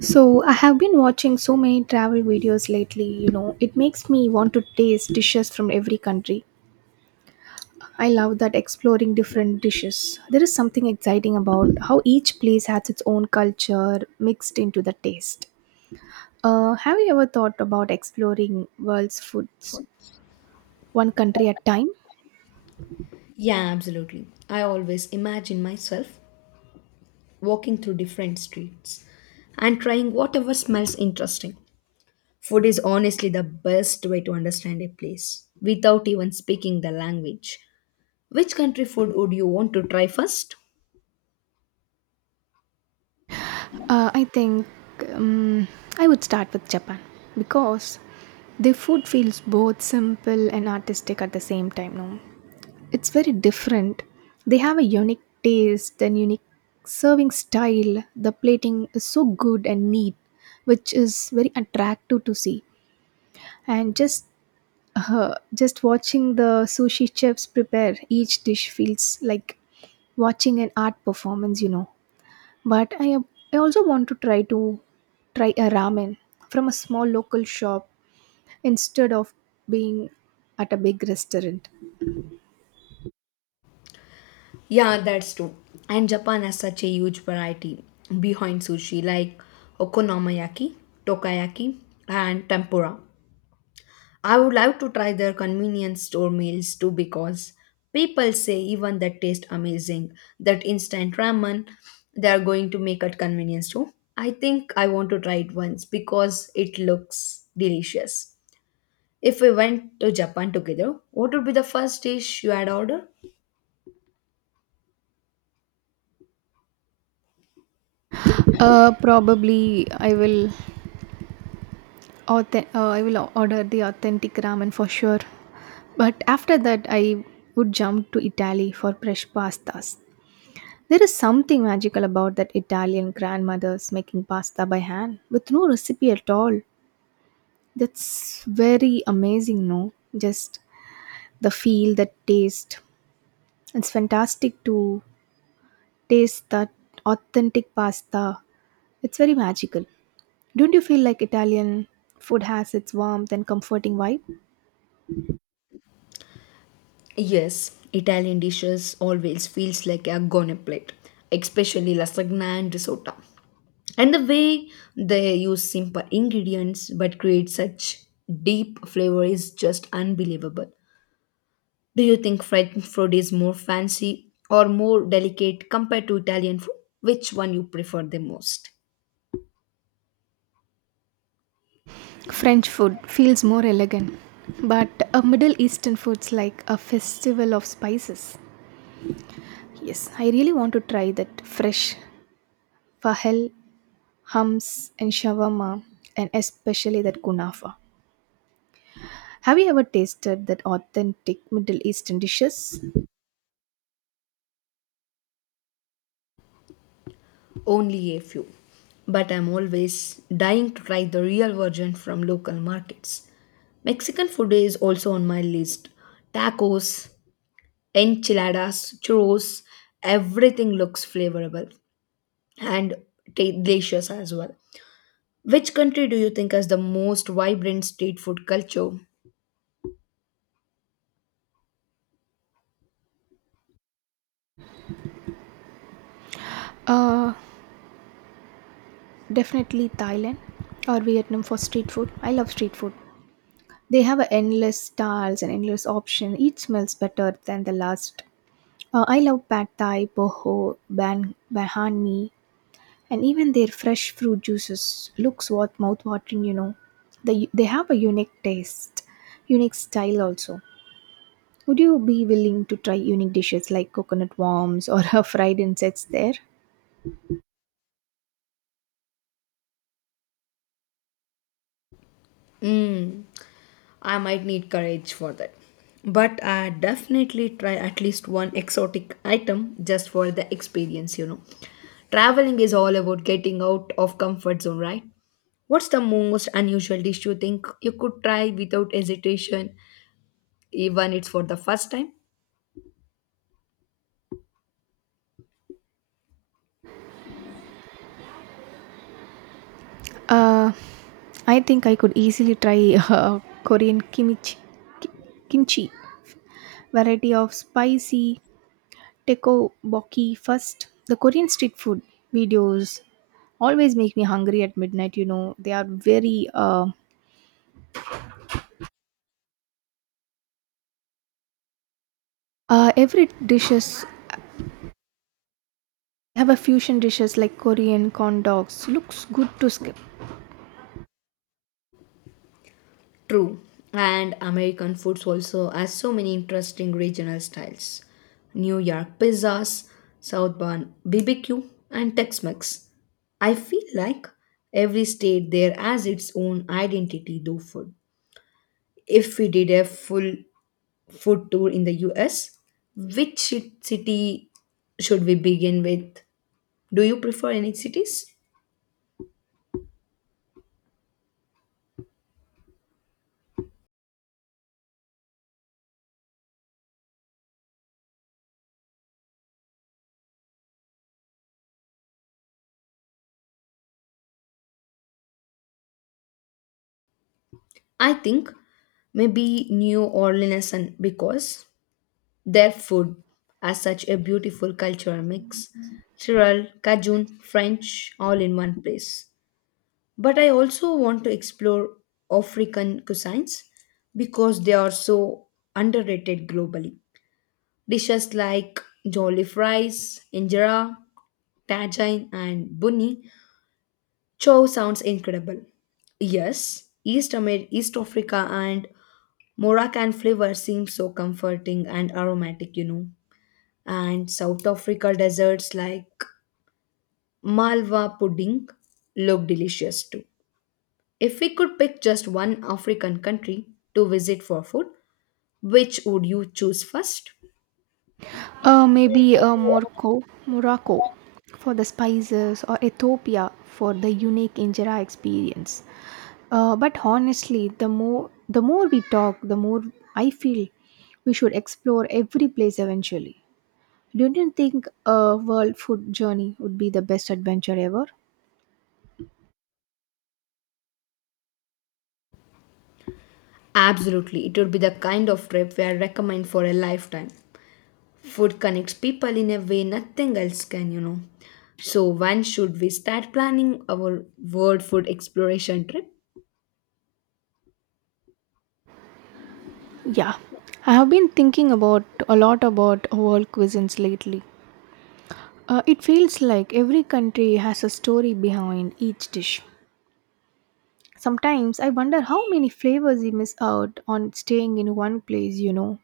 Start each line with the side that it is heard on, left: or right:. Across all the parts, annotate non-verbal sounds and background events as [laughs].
right: So, I have been watching so many travel videos, lately, you know, it makes me want to taste dishes from every country. I love that exploring different dishes. There is something exciting about how each place has its own culture mixed into the taste. Have you ever thought about exploring world's foods one country at time?
left: Yeah, absolutely. I always imagine myself walking through different streets and trying whatever smells interesting. Food is honestly the best way to understand a place without even speaking the language. Which country food would you want to try first?
right: I think um, I would start with Japan because their food feels both simple and artistic at the same time. No, it's very different. They have a unique taste and unique serving style. The plating is so good and neat, which is very attractive to see. And just watching the sushi chefs prepare each dish feels like watching an art performance, you know. But I also want to try a ramen from a small local shop instead of being at a big restaurant.
left: Yeah, that's true. And Japan has such a huge variety behind sushi like okonomiyaki, tokayaki, and tempura. I would love to try their convenience store meals too because people say even that taste amazing. That instant ramen, they are going to make at convenience too. I think I want to try it once because it looks delicious. If we went to Japan together, what would be the first dish you had ordered?
right: Probably I will I will order the authentic ramen for sure. But after that, I would jump to Italy for fresh pastas. There is something magical about that Italian grandmothers making pasta by hand with no recipe at all. That's very amazing, no? Just the feel, the taste. It's fantastic to taste that authentic pasta. It's very magical. Don't you feel like Italian food has its warmth and comforting vibe?
left: Yes, Italian dishes always feels like a gourmet plate, especially lasagna and risotto. And the way they use simple ingredients but create such deep flavor is just unbelievable. Do you think French food is more fancy or more delicate compared to Italian food? Which one you prefer the most?
right: French food feels more elegant, but a Middle Eastern food's like a festival of spices. Yes, I really want to try that fresh fahel, hams, and shawarma, and especially that kunafa. Have you ever tasted that authentic Middle Eastern dishes?
left: Only a few. But I'm always dying to try the real version from local markets. Mexican food is also on my list. Tacos, enchiladas, churros, everything looks flavorable and delicious as well. Which country do you think has the most vibrant street food culture?
right: Uh, definitely Thailand or Vietnam for street food. I love street food. They have a endless styles and endless option. Each smells better than the last. I love pad thai, boho, ban, bahan mi, and even their fresh fruit juices looks what watering, you know, they have a unique taste, unique style also. Would you be willing to try unique dishes like coconut worms or [laughs] fried insects there?
left: Mm, I might need courage for that. But I definitely try at least one exotic item just for the experience, you know. Traveling is all about getting out of comfort zone, right? What's the most unusual dish you think you could try without hesitation, even it's for the first time?
right: Uh, I think I could easily try Korean kimchi, ki- kimchi variety of spicy Tekoboki first. The Korean street food videos always make me hungry at midnight. You know, they are very every dishes have a fusion dishes like Korean corn dogs. Looks good to skip.
left: True. And American foods also has so many interesting regional styles. New York pizzas, Southbound BBQ, and Tex-Mex. I feel like every state there has its own identity though food. If we did a full food tour in the US, which city should we begin with? Do you prefer any cities? I think maybe New Orleans and because their food has such a beautiful cultural mix. Tyrol, Cajun, French, all in one place. But I also want to explore African cuisines because they are so underrated globally. Dishes like jollof rice, injera, tajine, and bunny chow sounds incredible. Yes, East Africa and Moroccan flavor seems so comforting and aromatic, you know. And South Africa desserts like Malwa pudding look delicious too. If we could pick just one African country to visit for food, which would you choose first?
right: Maybe Morocco, for the spices or Ethiopia for the unique injera experience. But honestly, the more we talk, the more I feel we should explore every place eventually. Don't you think a world food journey would be the best adventure ever?
left: Absolutely, it would be the kind of trip where I recommend for a lifetime. Food connects people in a way nothing else can, you know. So, when should we start planning our world food exploration trip?
right: Yeah, I have been thinking about a lot about world cuisines lately. It feels like every country has a story behind each dish. Sometimes I wonder how many flavors we miss out on staying in one place, you know.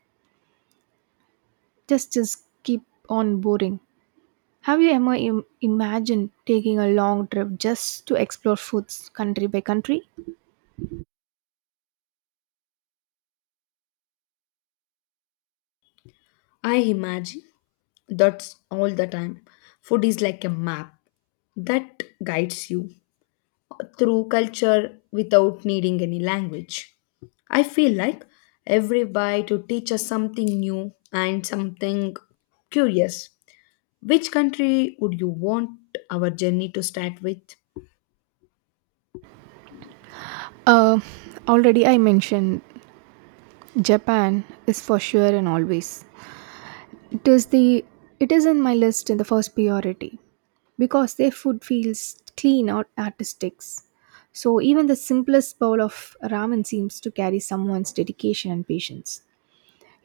right: Just keep on boring. Have you ever imagined taking a long trip just to explore foods country by country?
left: I imagine. That's all the time. Food is like a map that guides you through culture without needing any language. I feel like every bite to teach us something new and something curious. Which country would you want our journey to start with?
right: Uh, Already I mentioned Japan is for sure and always. It is the it is in my list in the first priority because their food feels clean or artistic. So even the simplest bowl of ramen seems to carry someone's dedication and patience.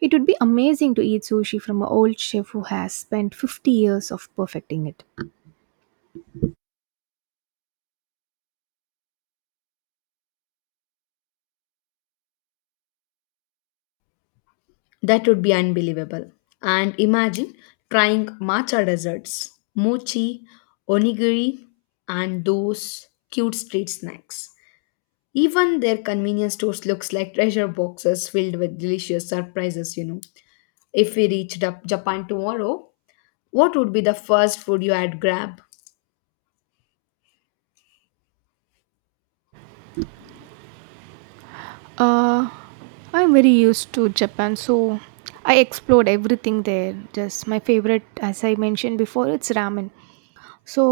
right: It would be amazing to eat sushi from an old chef who has spent 50 years of perfecting it.
left: That would be unbelievable. And imagine trying matcha desserts, mochi, onigiri, and those cute street snacks. Even their convenience stores looks like treasure boxes filled with delicious surprises, you know. If we reached up Japan tomorrow, what would be the first food you had grab?
right: Uh, I'm very used to Japan, so I explored everything there. Just my favorite, as I mentioned before, it's ramen. So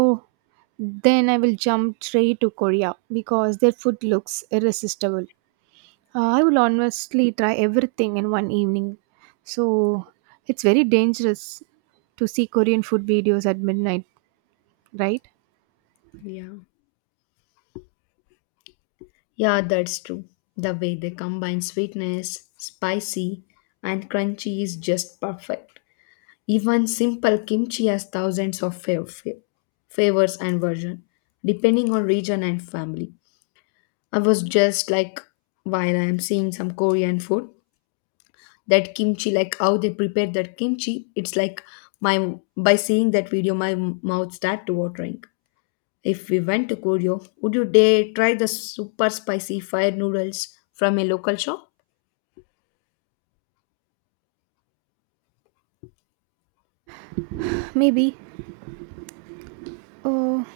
right: then I will jump straight to Korea because their food looks irresistible. I will honestly try everything in one evening. So it's very dangerous to see Korean food videos at midnight, right?
left: Yeah. Yeah, that's true. The way they combine sweetness, spicy, and crunchy is just perfect. Even simple kimchi has thousands of favors and version, depending on region and family. I was just like, while I am seeing some Korean food, that kimchi like how they prepare that kimchi, it's like my, by seeing that video my mouth start to watering. If we went to Korea, would you dare try the super spicy fire noodles from a local shop?
right: Maybe. Oh,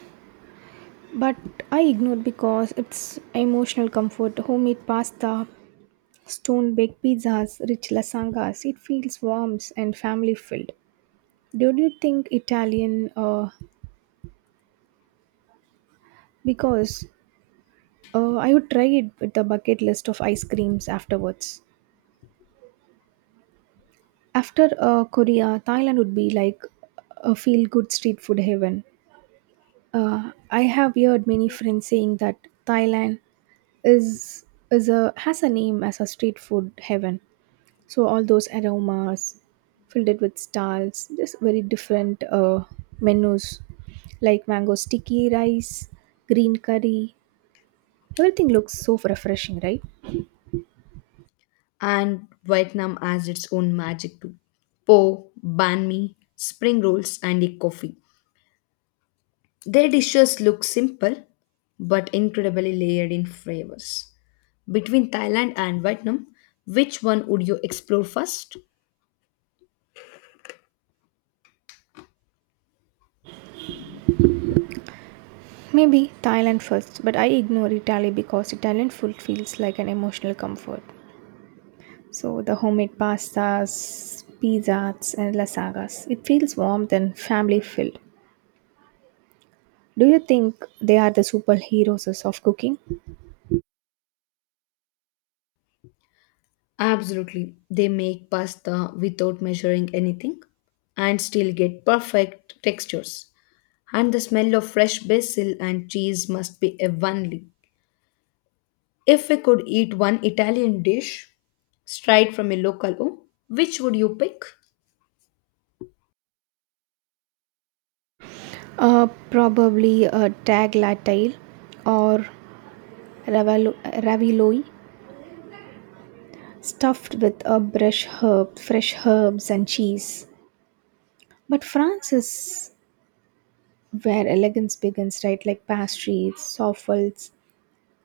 right: but I ignored because it's emotional comfort. Homemade pasta, stone baked pizzas, rich lasangas. It feels warm and family filled. Do you think Italian? Because I would try it with a bucket list of ice creams afterwards. After Korea, Thailand would be like a feel good street food heaven. I have heard many friends saying that Thailand is is a has a name as a street food heaven. So all those aromas filled it with stalls, just very different menus like mango sticky rice, green curry. Everything looks so refreshing, right?
left: And Vietnam has its own magic too. Po, banh mi, spring rolls, and a coffee. Their dishes look simple but incredibly layered in flavors. Between Thailand and Vietnam, which one would you explore first?
right: Maybe Thailand first, but I ignore Italy because Italian food feels like an emotional comfort. So the homemade pastas, pizzas, and lasagnas. It feels warm and family filled. Do you think they are the superheroes of cooking?
left: Absolutely. They make pasta without measuring anything and still get perfect textures. And the smell of fresh basil and cheese must be heavenly. If we could eat one Italian dish straight from a local home, which would you pick?
right: Probably a tag latte or ravioli stuffed with a brush herb, fresh herbs and cheese. But France is where elegance begins, right? Like pastries, soffals,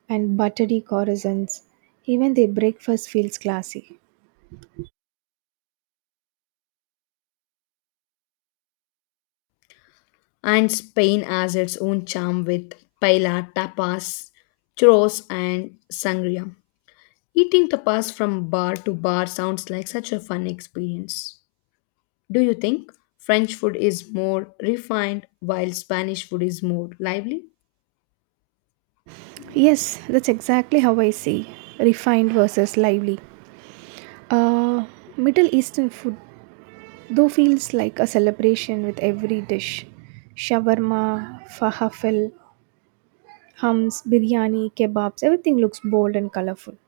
right: and buttery croissants. Even their breakfast feels classy.
left: And Spain has its own charm with paella, tapas, churros, and sangria. Eating tapas from bar to bar sounds like such a fun experience. Do you think French food is more refined while Spanish food is more lively?
right: Yes, that's exactly how I see refined versus lively. Uh, Middle Eastern food, though, feels like a celebration with every dish. Shawarma, falafel, hums, biryani, kebabs, everything looks bold and colorful.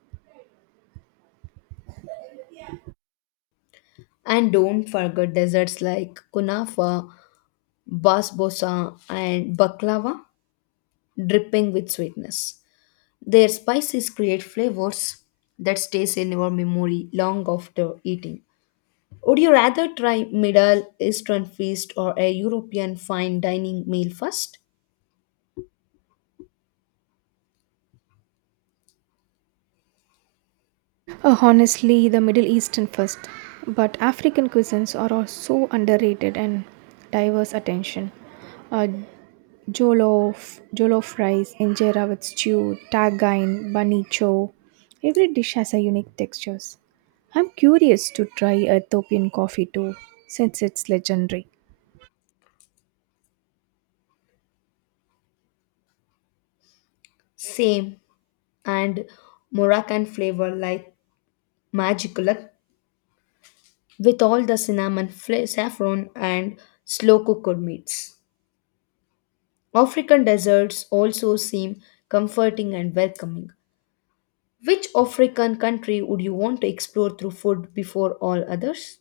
left: And don't forget desserts like kunafa, basbosa, and baklava, dripping with sweetness. Their spices create flavors that stays in your memory long after eating. Would you rather try Middle Eastern feast or a European fine dining meal first?
right: Honestly, the Middle Eastern first, but African cuisines are also underrated and diverse attention. Uh, Jollof rice, injera with stew, tagain, bunny chow. Every dish has a unique textures. I'm curious to try Ethiopian coffee too, since it's legendary.
left: Same. And Moroccan flavor like magicula, with all the cinnamon, saffron, and slow cooked meats. African desserts also seem comforting and welcoming. Which African country would you want to explore through food before all others?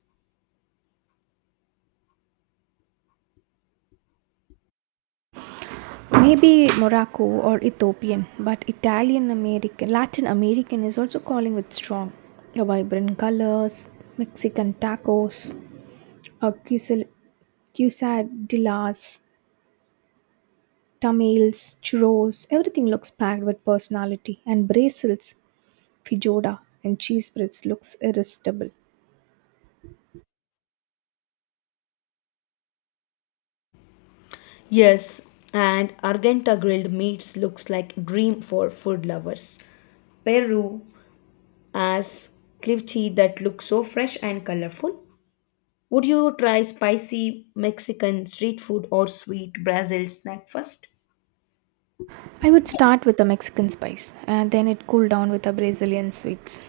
right: Maybe Morocco or Ethiopian, but Italian American, Latin American is also calling with strong. The vibrant colors, Mexican tacos, uh, quesil- quesadillas, tamales, churros, everything looks packed with personality. And Brazil's feijoada and cheese breads looks irresistible.
left: Yes, and Argenta grilled meats looks like dream for food lovers. Peru has ceviche that looks so fresh and colorful. Would you try spicy Mexican street food or sweet Brazil snack first?
right: I would start with the Mexican spice and then it cooled down with the Brazilian sweets.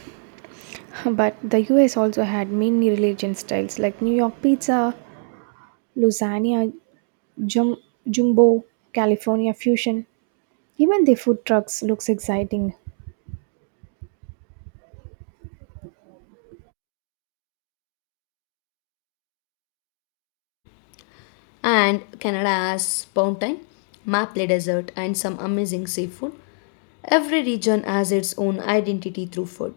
right: [laughs] But the US also had many religion styles like New York pizza, lasagna, jum- jumbo, California fusion. Even the food trucks looks exciting.
left: And Canada has mountain, maple desert, and some amazing seafood. Every region has its own identity through food.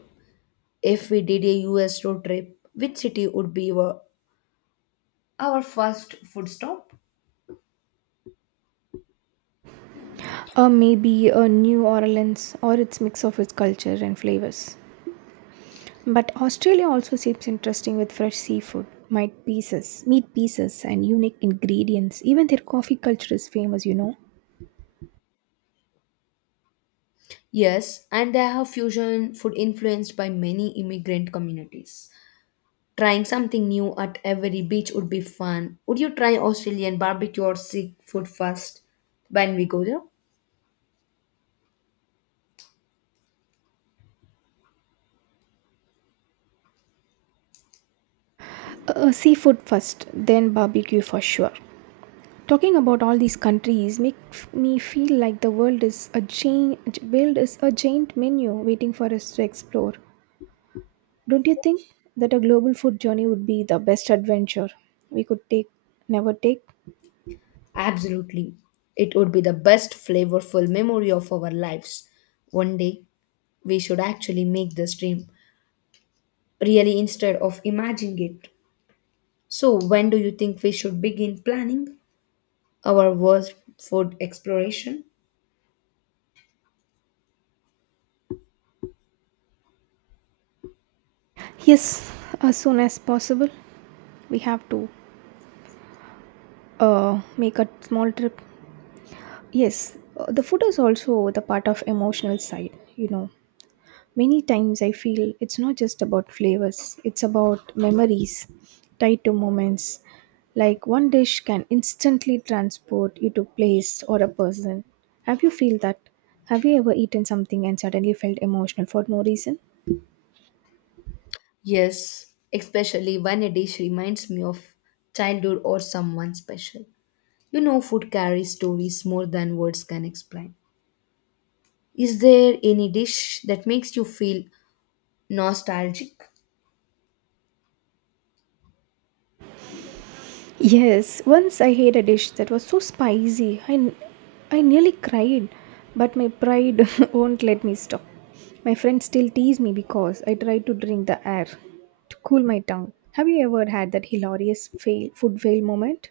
left: If we did a US road trip, which city would be our first food stop?
right: Or maybe a New Orleans or its mix of its culture and flavors. But Australia also seems interesting with fresh seafood, meat pieces and unique ingredients. Even their coffee culture is famous, you know.
left: Yes, and they have fusion food influenced by many immigrant communities. Trying something new at every beach would be fun. Would you try Australian barbecue or Sikh food first when we go there?
right: Seafood first, then barbecue for sure. Talking about all these countries makes me feel like the world is a giant world is a giant menu waiting for us to explore. Don't you think that a global food journey would be the best adventure we could take never take?
left: Absolutely. It would be the best flavorful memory of our lives. One day, we should actually make this dream really instead of imagining it. So, when do you think we should begin planning our world food exploration?
right: Yes, as soon as possible. We have to make a small trip. Yes, the food is also the part of emotional side, you know. Many times I feel it's not just about flavors, it's about memories tied to moments. Like one dish can instantly transport you to a place or a person. Have you feel that? Have you ever eaten something and suddenly felt emotional for no reason?
left: Yes, especially when a dish reminds me of childhood or someone special. You know, food carries stories more than words can explain. Is there any dish that makes you feel nostalgic?
right: Yes, once I ate a dish that was so spicy, I nearly cried, but my pride [laughs] won't let me stop. My friends still tease me because I tried to drink the air to cool my tongue. Have you ever had that hilarious food fail moment?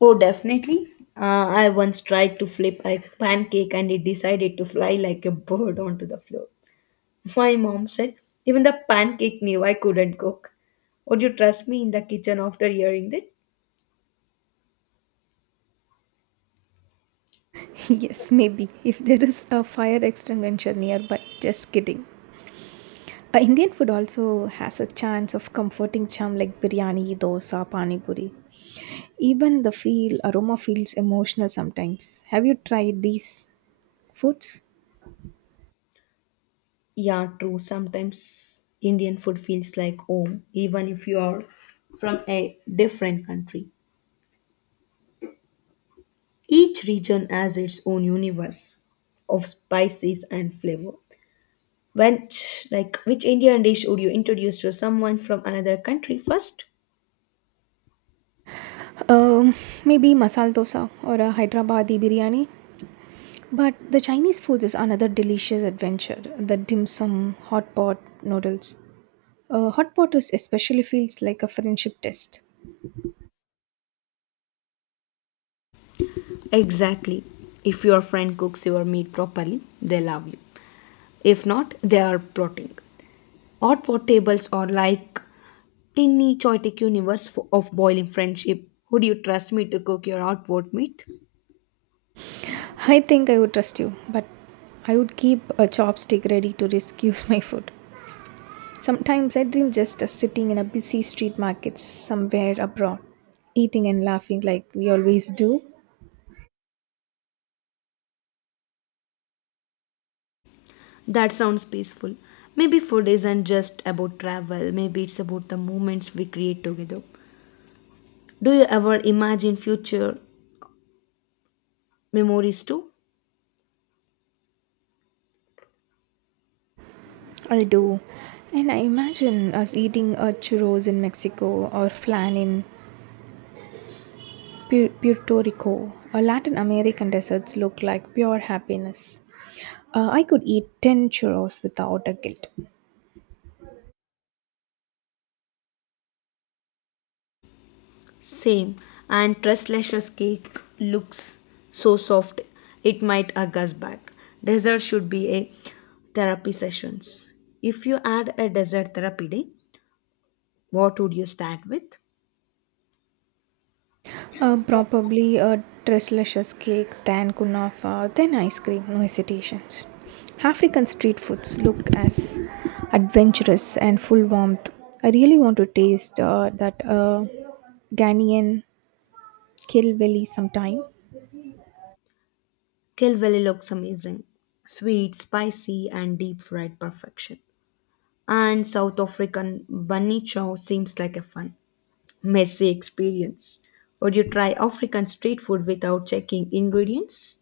left: Oh, definitely. I once tried to flip a pancake and it decided to fly like a bird onto the floor. My mom said, even the pancake knew I couldn't cook. Would you trust me in the kitchen after hearing that?
right: [laughs] Yes, maybe, if there is a fire extinguisher nearby. Just kidding. Indian food also has a chance of comforting charm like biryani, dosa, pani puri. Even the feel aroma feels emotional sometimes. Have you tried these foods?
left: Yeah, true. Sometimes Indian food feels like home, even if you are from a different country. Each region has its own universe of spices and flavor. When, like, which Indian dish would you introduce to someone from another country first?
right: Um, Maybe masala dosa or a Hyderabadi biryani. But the Chinese food is another delicious adventure. The dim sum, hot pot noodles. Hot pot is especially feels like a friendship test.
left: Exactly. If your friend cooks your meat properly, they love you. If not, they are plotting. Hot pot tables are like tiny chaotic universe of boiling friendship. Would you trust me to cook your hot pot meat?
right: I think I would trust you, but I would keep a chopstick ready to rescue [laughs] my food. Sometimes I dream just us sitting in a busy street market somewhere abroad, eating and laughing like we always do.
left: That sounds peaceful. Maybe food isn't just about travel. Maybe it's about the moments we create together. Do you ever imagine future memories too?
right: I do. And I imagine us eating a churros in Mexico or flan in Puerto Rico. Or Latin American desserts look like pure happiness. I could eat 10 churros without a guilt.
left: Same. And Tresslash's cake looks so soft it might hug us back. Dessert should be a therapy sessions. If you add a dessert therapy day, what would you start with?
right: Probably a delicious cake, then kunafa, then ice cream, no hesitations. African street foods look as adventurous and full warmth. I really want to taste that Ghanaian Kilbelly sometime.
left: Kilvelly looks amazing. Sweet, spicy, and deep fried perfection. And South African bunny chow seems like a fun, messy experience. Would you try African street food without checking ingredients?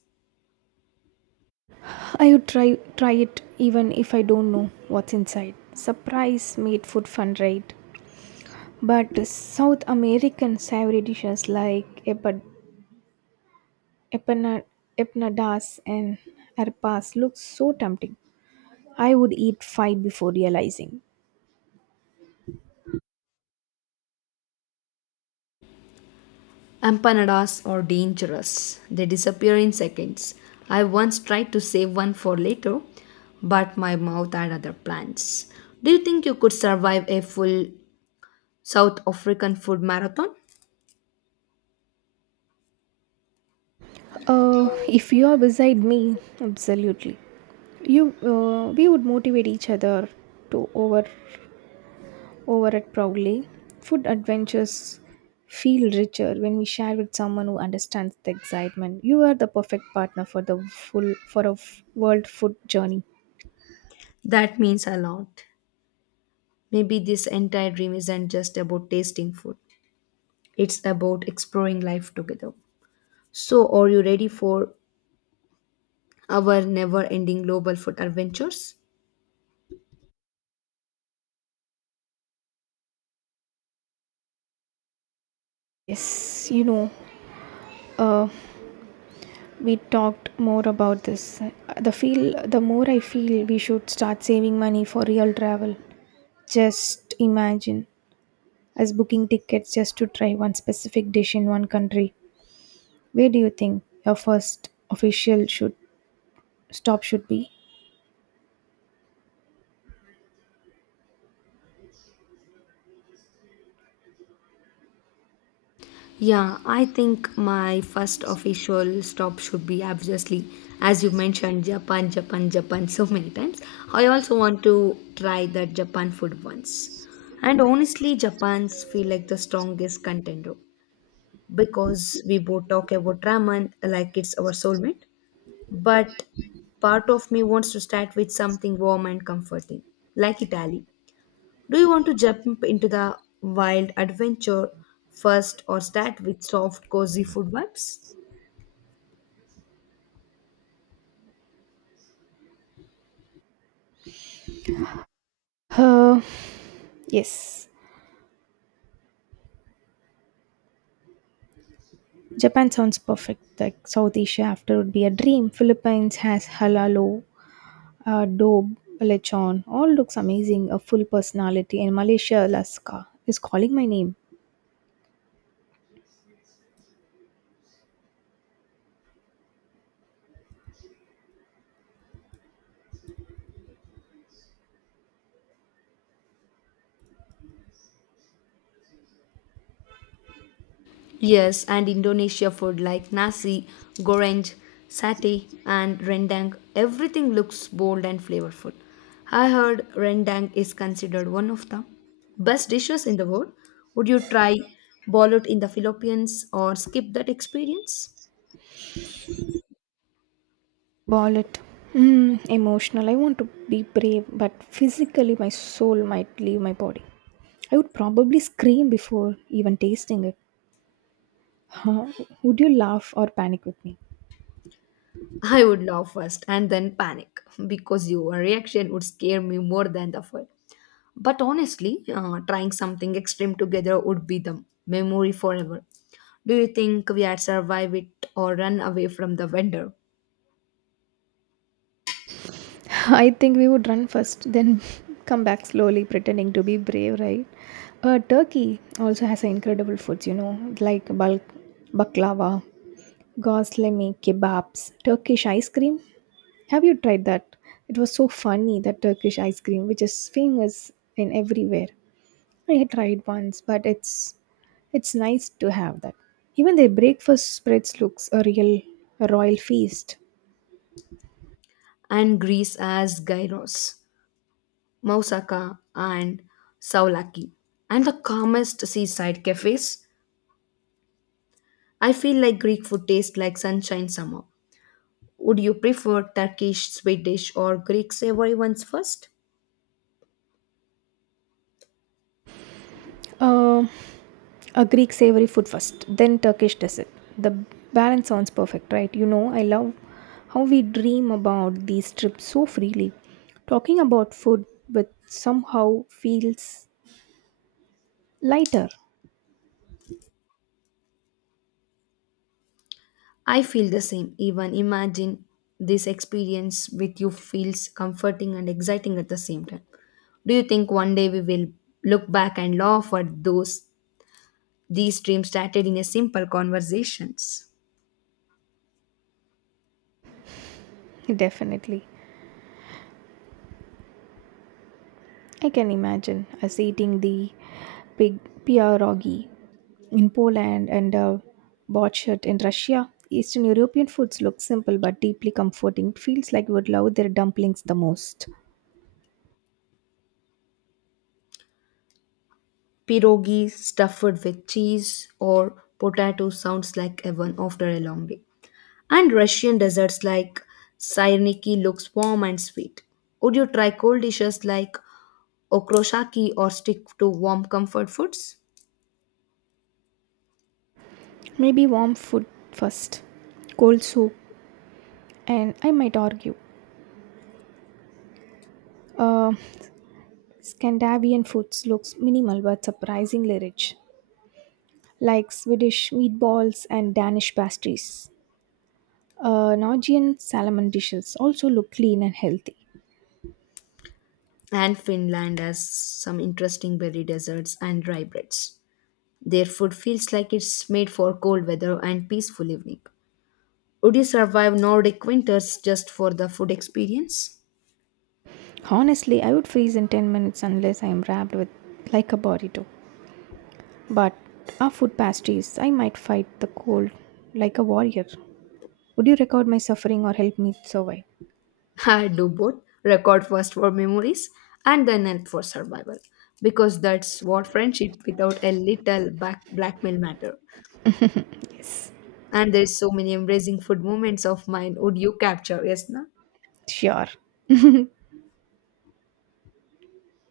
right: I would try it even if I don't know what's inside. Surprise made food fun, right? But South American savory dishes like Epina- empanadas and arepas look so tempting. I would eat five before realizing.
left: Empanadas are dangerous. They disappear in seconds. I once tried to save one for later, but my mouth had other plans. Do you think you could survive a full South African food marathon?
right: If you are beside me, absolutely. We would motivate each other to over it proudly. Food adventures feel richer when we share with someone who understands the excitement. You are the perfect partner for the full for a world food journey.
left: That means a lot. Maybe this entire dream isn't just about tasting food, it's about exploring life together. So, are you ready for our never ending global food adventures?
right: Yes, you know, uh, we talked more about this. The more I feel we should start saving money for real travel. Just imagine us booking tickets just to try one specific dish in one country. Where do you think your first official should stop should be?
left: Yeah, I think my first official stop should be obviously, as you mentioned, Japan, Japan, Japan so many times. I also want to try that Japan food once. And honestly, Japan's feel like the strongest contender because we both talk about ramen like it's our soulmate. But part of me wants to start with something warm and comforting, like Italy. Do you want to jump into the wild adventure first or start with soft, cozy food vibes?
right: Uh, yes. Japan sounds perfect. Like South Asia after would be a dream. Philippines has halalo, dobe, lechon. All looks amazing. A full personality. And Malaysia, Alaska is calling my name.
left: Yes, and Indonesia food like nasi, goreng, satay, and rendang. Everything looks bold and flavorful. I heard rendang is considered one of the best dishes in the world. Would you try bolut in the Philippines or skip that experience?
right: Wallet. Mm, emotional. I want to be brave, but physically, my soul might leave my body. I would probably scream before even tasting it. Huh? Would you laugh or panic with me?
left: I would laugh first and then panic because your reaction would scare me more than the food. But honestly, trying something extreme together would be the memory forever. Do you think we had survived it or run away from the vendor?
right: [laughs] I think we would run first, then [laughs] come back slowly, pretending to be brave, right? Turkey also has incredible foods, you know, like bulk baklava, Gosleme kebabs, Turkish ice cream. Have you tried that? It was so funny that Turkish ice cream, which is famous in everywhere. I had tried once, but it's nice to have that. Even their breakfast spreads looks a royal feast.
left: And Greece as gyros, moussaka, and saulaki, and the calmest seaside cafes. I feel like Greek food tastes like sunshine summer. Would you prefer Turkish, Swedish, or Greek savory ones first?
right: Uh, a Greek savory food first, then Turkish dessert. The balance sounds perfect, right? You know, I love how we dream about these trips so freely. Talking about food with somehow feels lighter,
left: I feel the same. Even imagine this experience with you feels comforting and exciting at the same time. Do you think one day we will look back and laugh at those these dreams started in a simple conversations?
right: definitely. I can imagine us eating the pig pierogi in Poland and borscht in Russia. Eastern European foods look simple but deeply comforting. It feels like we would love their dumplings the most.
left: Pierogi stuffed with cheese or potato sounds like heaven after a long day. And Russian desserts like Syrniki looks warm and sweet. Would you try cold dishes like okroshaki or stick to warm comfort foods?
right: Maybe warm food first, cold soup, and I might argue. Uh, Scandinavian foods looks minimal but surprisingly rich, like Swedish meatballs and Danish pastries. Norwegian salmon dishes also look clean and healthy.
left: And Finland has some interesting berry deserts and dry breads. Their food feels like it's made for cold weather and peaceful evening. Would you survive Nordic winters just for the food experience?
right: Honestly, I would freeze in 10 minutes unless I am wrapped with like a burrito. But our food pastries, I might fight the cold like a warrior. Would you record my suffering or help me survive?
left: [laughs] I do both. Record first for memories and then help for survival. Because that's what friendship without a little back blackmail matter.
right: Yes,
left: And there's so many embracing food moments of mine. Would you capture, yes, na?
right: sure.